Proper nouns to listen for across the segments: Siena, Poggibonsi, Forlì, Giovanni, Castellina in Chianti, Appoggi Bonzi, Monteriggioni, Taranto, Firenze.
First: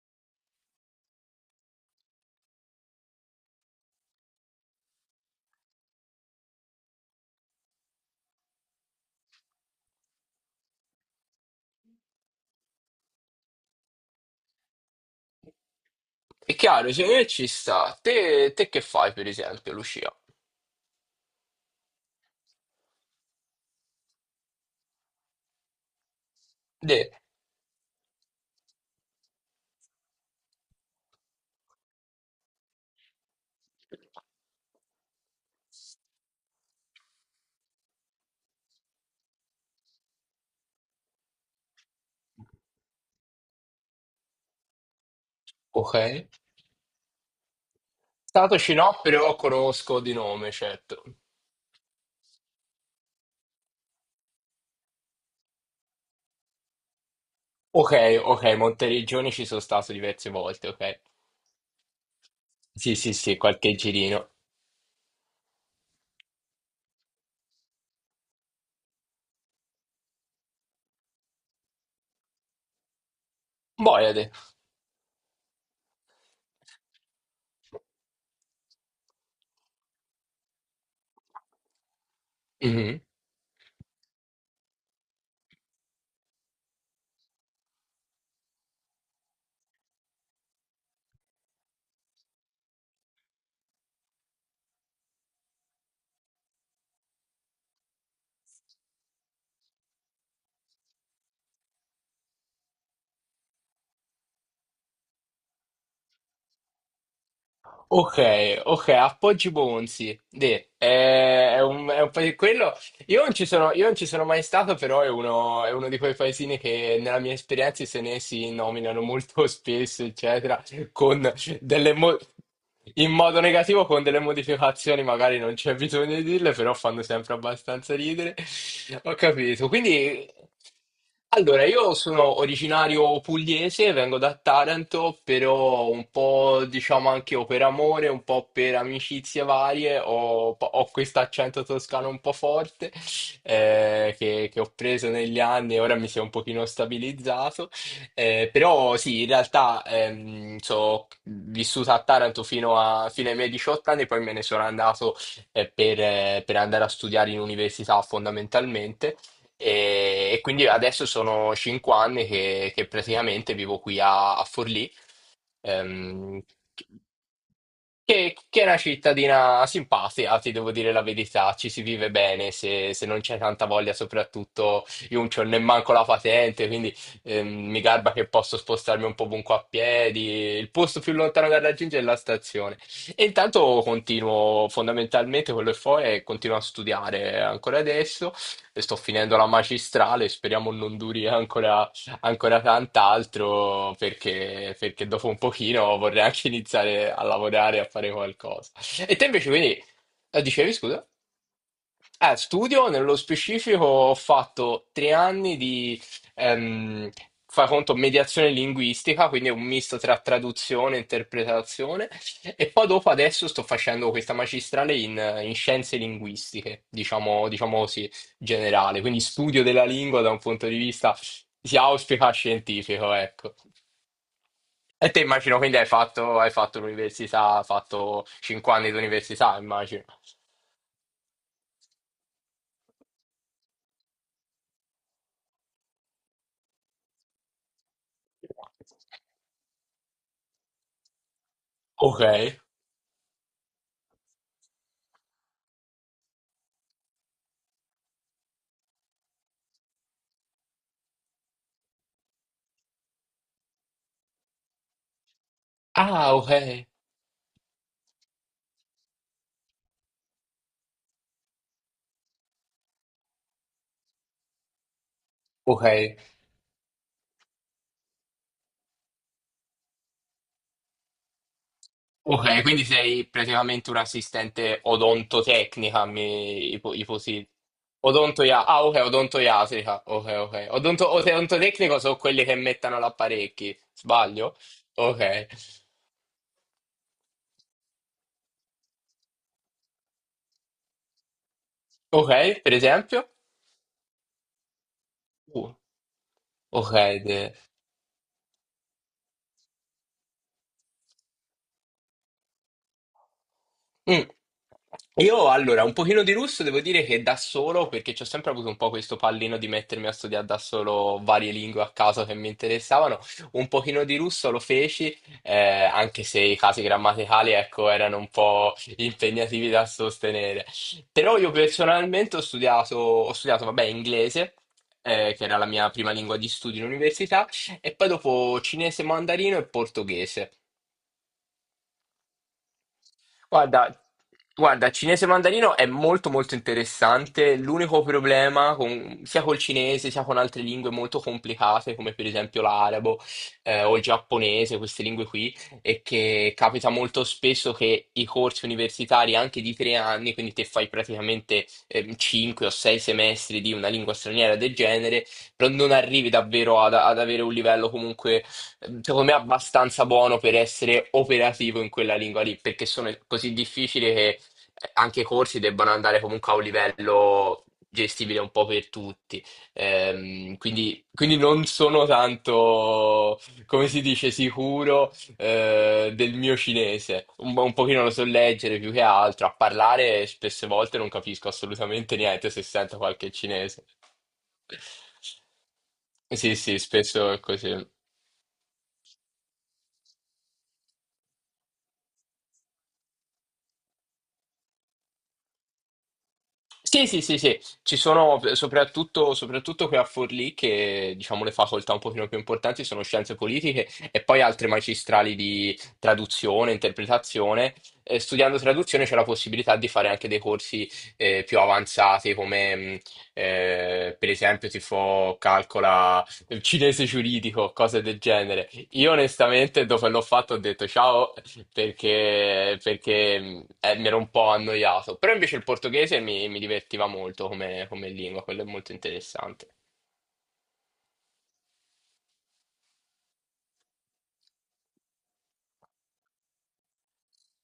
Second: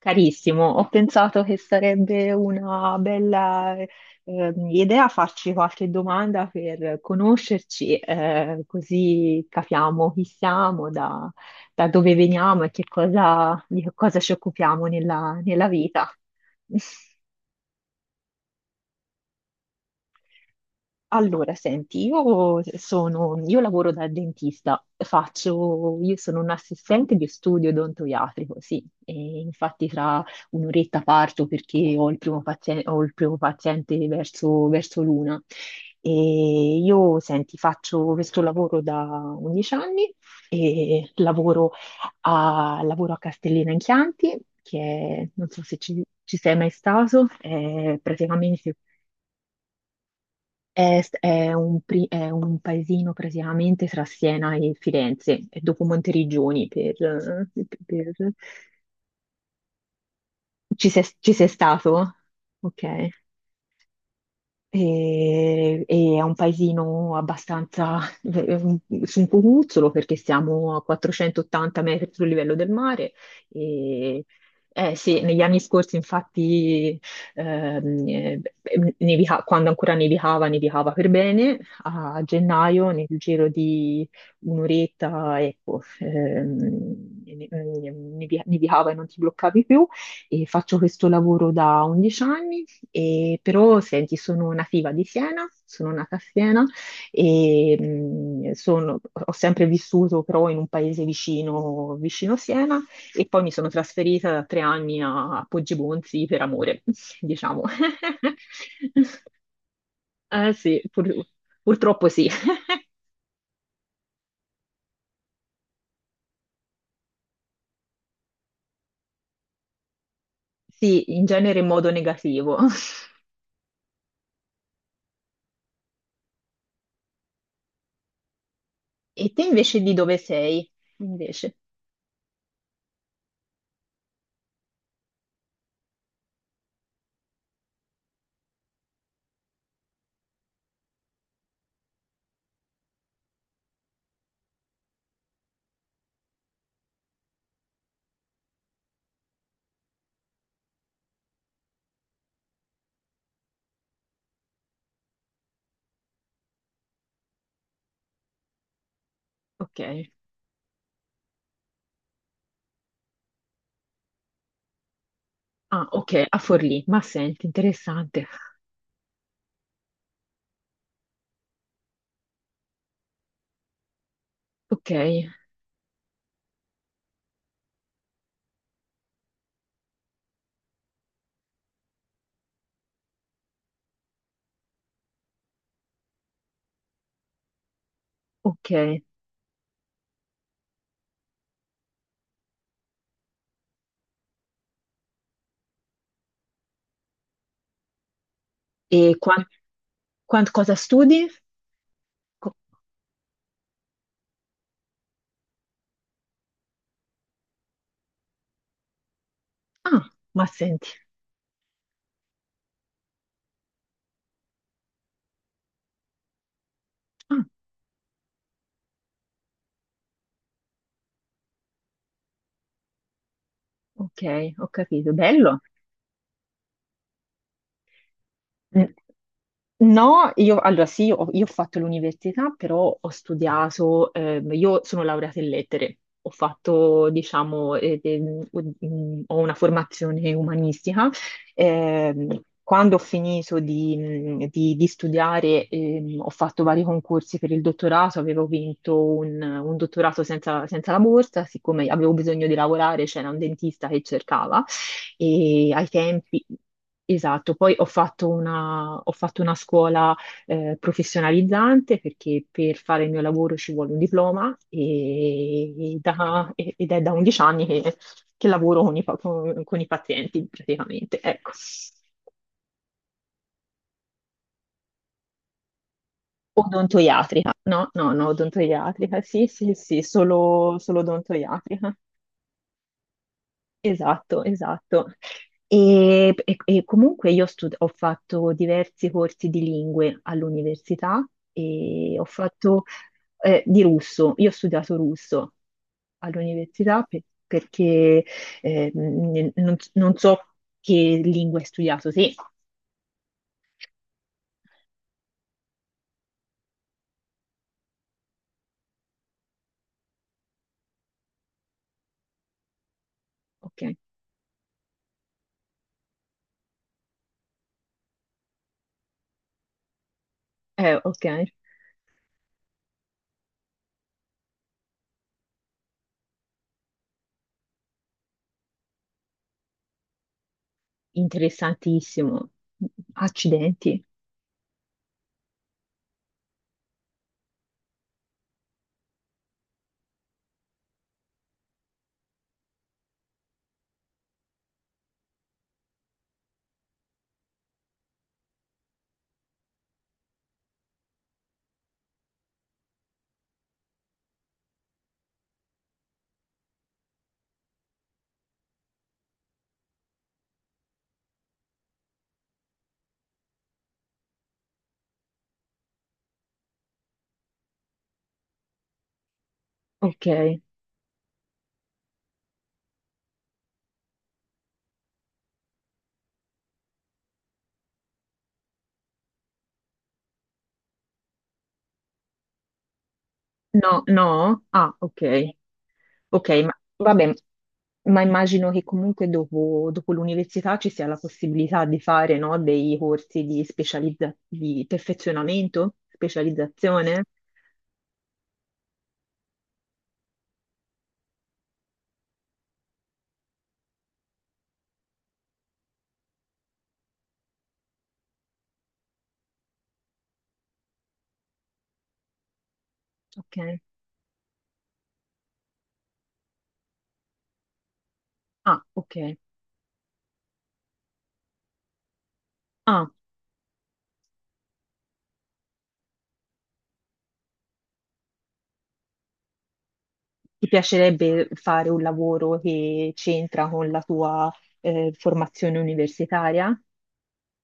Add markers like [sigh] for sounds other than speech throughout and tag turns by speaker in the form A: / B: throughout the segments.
A: Carissimo, ho pensato che sarebbe una bella idea farci qualche domanda per conoscerci, così capiamo chi siamo, da dove veniamo e che cosa, di che cosa ci occupiamo nella vita.
B: È chiaro, secondo me ci sta. Te che fai, per esempio, Lucia?
A: Allora, senti, io lavoro da dentista, io sono un
B: De,
A: assistente di studio odontoiatrico, sì, e infatti tra un'oretta parto perché ho il primo paziente, ho il primo paziente verso l'una. E io, senti, faccio questo lavoro da 11 anni e lavoro lavoro a Castellina in Chianti, che è, non so se
B: ok.
A: ci, ci sei mai stato, è praticamente
B: Statoci no, però conosco di nome,
A: è,
B: certo.
A: è un paesino praticamente tra Siena e Firenze, e dopo Monteriggioni per-
B: Ok, ok, Monteriggioni ci sono stato diverse volte,
A: ci
B: ok.
A: sei, ci sei stato? Ok.
B: Sì, sì, sì, qualche girino.
A: E è un paesino abbastanza [laughs] su un cucuzzolo perché siamo a 480 metri sul livello del mare. E,
B: Boiade.
A: eh sì, negli anni scorsi infatti ehm, eh, nevica- quando ancora nevicava, nevicava per bene. A gennaio,
B: Mhm.
A: nel giro di un'oretta, ecco, nevicava e non ti bloccavi più. E faccio questo lavoro da 11 anni e però senti, sono nativa di Siena, sono nata a Siena e ho sempre vissuto però in un paese vicino, vicino Siena e poi mi sono trasferita da 3 anni a Poggibonsi per amore, [laughs] diciamo.
B: Ok, ok,
A: [laughs]
B: Appoggi Bonzi.
A: Eh sì,
B: È, è un, è
A: purtroppo
B: un
A: sì.
B: paese quello.
A: [laughs]
B: Io non ci sono, io non ci sono mai stato, però è uno di quei paesini che nella mia esperienza i senesi nominano molto [laughs] spesso, eccetera,
A: Sì, in
B: con
A: genere in modo
B: delle mo-
A: negativo.
B: in
A: [laughs]
B: modo negativo, con delle modificazioni, magari non c'è bisogno di dirle, però fanno sempre abbastanza ridere. Ho
A: E te
B: capito.
A: invece di dove
B: Quindi,
A: sei? Invece,
B: allora, io sono originario pugliese, vengo da Taranto, però un po', diciamo, anche o per amore, un po' per amicizie varie, ho questo accento toscano un po' forte, che ho preso negli anni e ora mi si è un pochino stabilizzato. Però sì, in realtà vissuta a Taranto fino ai miei 18 anni, poi me ne sono andato per andare a studiare in università fondamentalmente.
A: ok.
B: E quindi adesso sono 5 anni che praticamente vivo qui a Forlì.
A: Ah, ok, a
B: Ehm,
A: Forlì. Ma senti, interessante.
B: che è una cittadina simpatica, ti devo dire la verità, ci si vive bene se non c'è tanta voglia, soprattutto
A: Ok,
B: io non c'ho nemmanco la patente, quindi mi garba che posso spostarmi un po' ovunque a piedi, il posto più lontano da raggiungere è la stazione. E intanto continuo fondamentalmente quello che fo è continuo a studiare ancora adesso, sto
A: ok.
B: finendo la magistrale, speriamo non duri ancora tant'altro, perché dopo un pochino vorrei anche iniziare a lavorare, a fare qualcosa.
A: E
B: E te
A: quanto?
B: invece, quindi, dicevi
A: Cosa
B: scusa?
A: studi? Co-
B: Studio, nello specifico ho fatto 3 anni di, ehm, fai conto, mediazione linguistica, quindi è un misto
A: ah,
B: tra
A: ma senti.
B: traduzione e interpretazione, e poi dopo adesso sto facendo questa magistrale in scienze linguistiche,
A: Ah,
B: diciamo così, generale, quindi studio della lingua da un punto di vista, si auspica, scientifico, ecco.
A: ok, ho
B: E
A: capito.
B: te immagino,
A: Bello.
B: quindi hai fatto l'università, hai fatto cinque
A: Mm.
B: anni di università, immagino.
A: No, io allora sì, io ho fatto l'università, però ho studiato, io sono laureata in lettere, ho fatto, diciamo, ho una formazione umanistica.
B: Ok.
A: Quando ho finito di studiare, ho fatto vari concorsi per il dottorato, avevo vinto un dottorato senza la borsa, siccome avevo bisogno di lavorare, c'era un dentista che cercava. E ai
B: Ah,
A: tempi,
B: ok,
A: esatto, poi ho fatto ho fatto una scuola professionalizzante perché per fare il mio lavoro ci vuole un diploma
B: ok,
A: e ed è da 11 anni che lavoro con con i pazienti praticamente, ecco.
B: ok, quindi sei praticamente un'assistente odontotecnica, mi ipo- iposi-
A: Odontoiatrica, no, no, no,
B: Odontoia- ah, ok,
A: odontoiatrica, sì, sì, sì,
B: odontoiatrica, ok, ok.
A: solo, solo
B: Odonto-
A: odontoiatrica.
B: odontotecnico sono quelli che mettono l'apparecchi,
A: Esatto,
B: sbaglio?
A: esatto.
B: Ok,
A: E, e comunque ho fatto diversi corsi di lingue all'università e ho
B: ok, per
A: fatto
B: esempio?
A: di russo. Io ho studiato russo
B: Uh, ok,
A: all'università perché non so che lingua hai studiato. Sì,
B: Mm. Io allora, un pochino di russo devo dire che da solo, perché ci ho sempre avuto un po' questo pallino di mettermi a studiare da solo varie lingue a caso che mi interessavano, un
A: ok,
B: pochino di russo lo feci, anche se i casi grammaticali, ecco, erano un po' impegnativi da sostenere.
A: eh, ok,
B: Però io personalmente ho studiato, vabbè, inglese, che era la mia prima lingua di studio in università, e poi dopo cinese, mandarino e portoghese.
A: interessantissimo.
B: Guarda,
A: Accidenti,
B: guarda, cinese mandarino è molto molto interessante. L'unico problema sia col cinese sia con altre lingue molto complicate, come per esempio l'arabo o il giapponese, queste lingue qui, è che capita molto spesso che i corsi universitari anche di 3 anni, quindi te fai praticamente 5 o 6 semestri di una lingua straniera del genere, però non arrivi davvero ad avere un livello comunque. Secondo me è abbastanza buono per essere operativo in quella lingua lì, perché sono così difficili che, anche i corsi debbano andare comunque a un livello gestibile un po' per tutti. Ehm,
A: ok.
B: quindi, quindi non sono tanto, come si dice, sicuro, del mio cinese. Un pochino lo so leggere più che altro, a parlare spesse volte non capisco assolutamente niente se sento qualche cinese.
A: No, no, ah, ok. Ok,
B: Sì,
A: ma
B: sì, spesso
A: vabbè,
B: è così.
A: ma immagino che comunque dopo, dopo l'università ci sia la possibilità di fare, no, dei corsi di di perfezionamento,
B: Sì, sì,
A: specializzazione.
B: sì, sì, ci sono soprattutto qui a Forlì, che diciamo le facoltà un pochino più importanti sono scienze politiche e poi altre magistrali di traduzione, interpretazione. Studiando traduzione c'è la possibilità di fare anche dei corsi, più avanzati come
A: Ok.
B: per esempio tipo calcola il cinese giuridico, cose del genere.
A: Ah,
B: Io
A: ok.
B: onestamente dopo che l'ho fatto ho detto ciao, perché,
A: Ah,
B: perché, mh, eh, mi ero un po' annoiato. Però invece il portoghese mi divertiva molto come, come lingua, quello è molto interessante.
A: ti piacerebbe fare un lavoro che c'entra con la tua formazione universitaria?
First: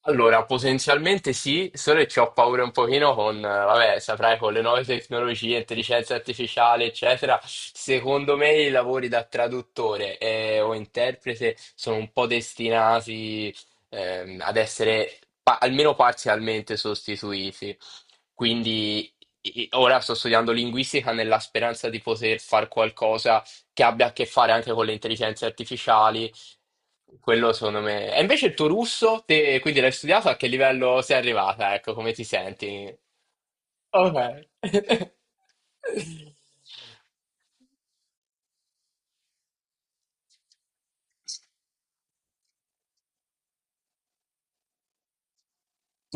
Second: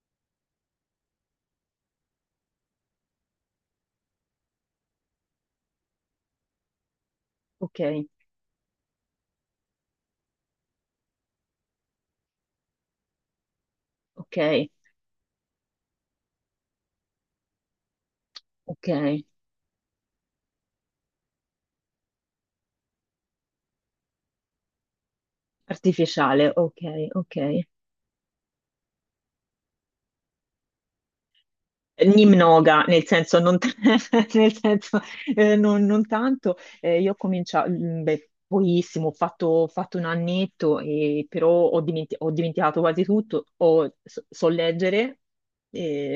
B: Allora, potenzialmente sì, solo che ci ho paura un pochino vabbè, saprai, con le nuove tecnologie, intelligenza artificiale, eccetera.
A: Ok,
B: Secondo me i lavori da traduttore, o interprete sono un po' destinati, ad
A: ok,
B: essere almeno parzialmente sostituiti.
A: ok.
B: Quindi ora sto studiando linguistica nella speranza di poter fare qualcosa che abbia a che fare anche con le intelligenze artificiali,
A: Artificiale, ok, ok.
B: quello secondo me. E invece il tuo russo, te, quindi l'hai studiato, a che livello sei arrivata? Ecco, come ti
A: Nimnoga,
B: senti?
A: nel senso, non, t- [laughs]
B: Ok.
A: nel senso,
B: [laughs]
A: non tanto. Io ho cominciato, beh, pochissimo, ho fatto un annetto, però ho, ho dimenticato quasi tutto. So, so leggere,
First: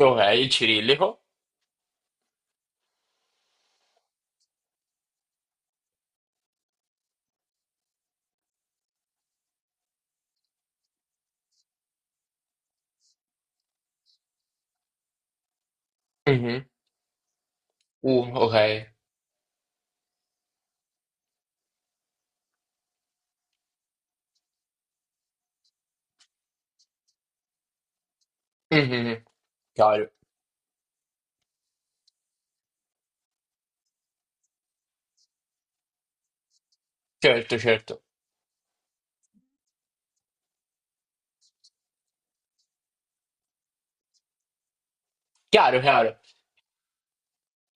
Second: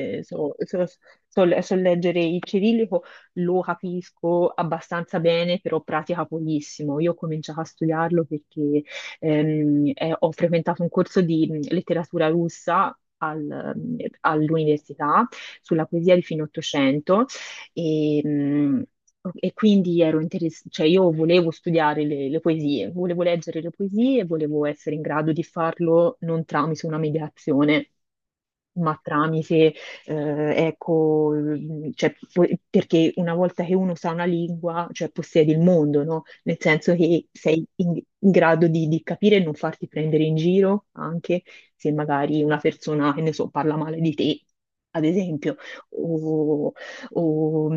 B: Ok, il
A: so, so-
B: cirillico.
A: so so leggere il cirillico, lo capisco abbastanza bene, però pratica pochissimo. Io ho cominciato a studiarlo perché ho frequentato un corso di letteratura russa all'università sulla poesia di fine
B: Mhm.
A: Ottocento e,
B: Ok.
A: mh, e quindi ero cioè io volevo studiare le poesie, volevo leggere le poesie e volevo essere in grado di farlo non tramite una mediazione ma
B: Mhm.
A: tramite,
B: Chiaro.
A: eh, ecco, cioè, perché una volta che uno sa una lingua, cioè possiedi il mondo, no? Nel senso che
B: Certo,
A: sei
B: certo.
A: in grado di capire e non farti prendere in giro anche, se magari una persona, che ne so, parla male di te, ad esempio,
B: Chiaro, chiaro.
A: o, o-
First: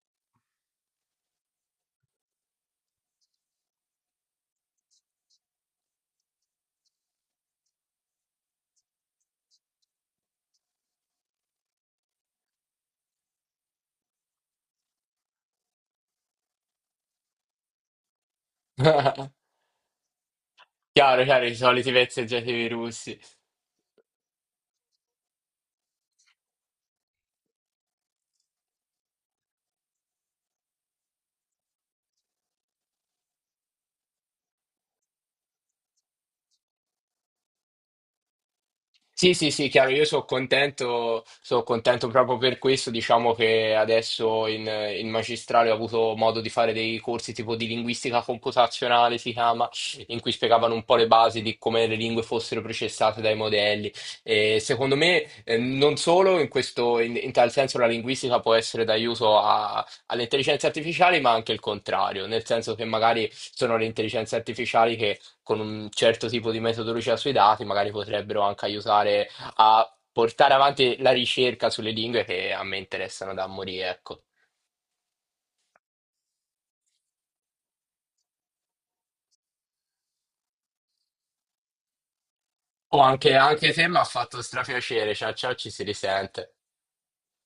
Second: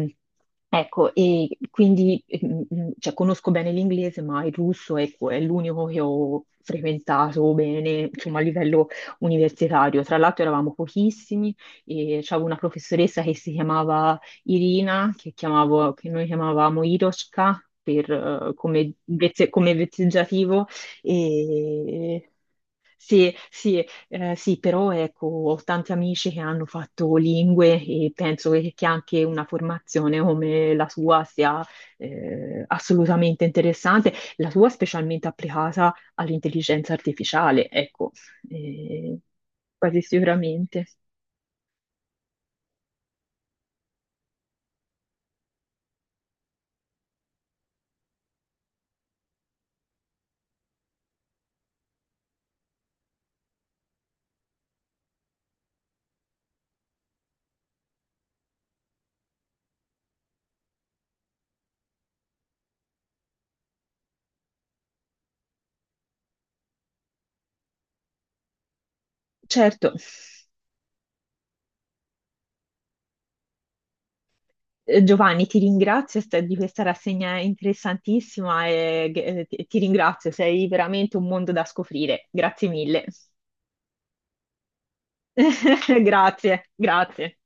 A: ecco, e quindi mm, cioè, conosco bene l'inglese, ma il russo ecco, è l'unico che ho frequentato bene, insomma, a livello universitario. Tra l'altro eravamo pochissimi e c'avevo una professoressa che si chiamava Irina, che noi chiamavamo Iroshka per, come,
B: [laughs]
A: come vezzeggiativo,
B: Chiaro, chiaro, i soliti
A: e...
B: vezzeggiativi russi.
A: Sì, sì, sì, però ecco, ho tanti amici che hanno fatto lingue e penso che anche una formazione come la sua sia assolutamente interessante, la sua specialmente applicata all'intelligenza artificiale, ecco, eh,
B: Sì, sì, sì, chiaro,
A: quasi
B: io
A: sicuramente.
B: sono contento proprio per questo, diciamo che adesso in, magistrale ho avuto modo di fare dei corsi tipo di linguistica computazionale, si chiama, in cui spiegavano un po' le basi di come le lingue fossero processate dai modelli. E secondo me, non solo in questo, in tal senso la linguistica può essere d'aiuto alle intelligenze artificiali, ma anche il contrario, nel senso che magari sono le intelligenze artificiali con un certo tipo di metodologia sui dati, magari potrebbero anche aiutare a
A: Certo,
B: portare avanti la ricerca sulle lingue che a me interessano da morire, ecco.
A: eh, Giovanni, ti ringrazio di questa rassegna interessantissima e ti ringrazio, sei veramente un mondo da scoprire. Grazie
B: O
A: mille.
B: anche te mi ha fatto strapiacere. Ciao, ciao, ci si
A: [laughs]
B: risente.
A: Grazie, grazie.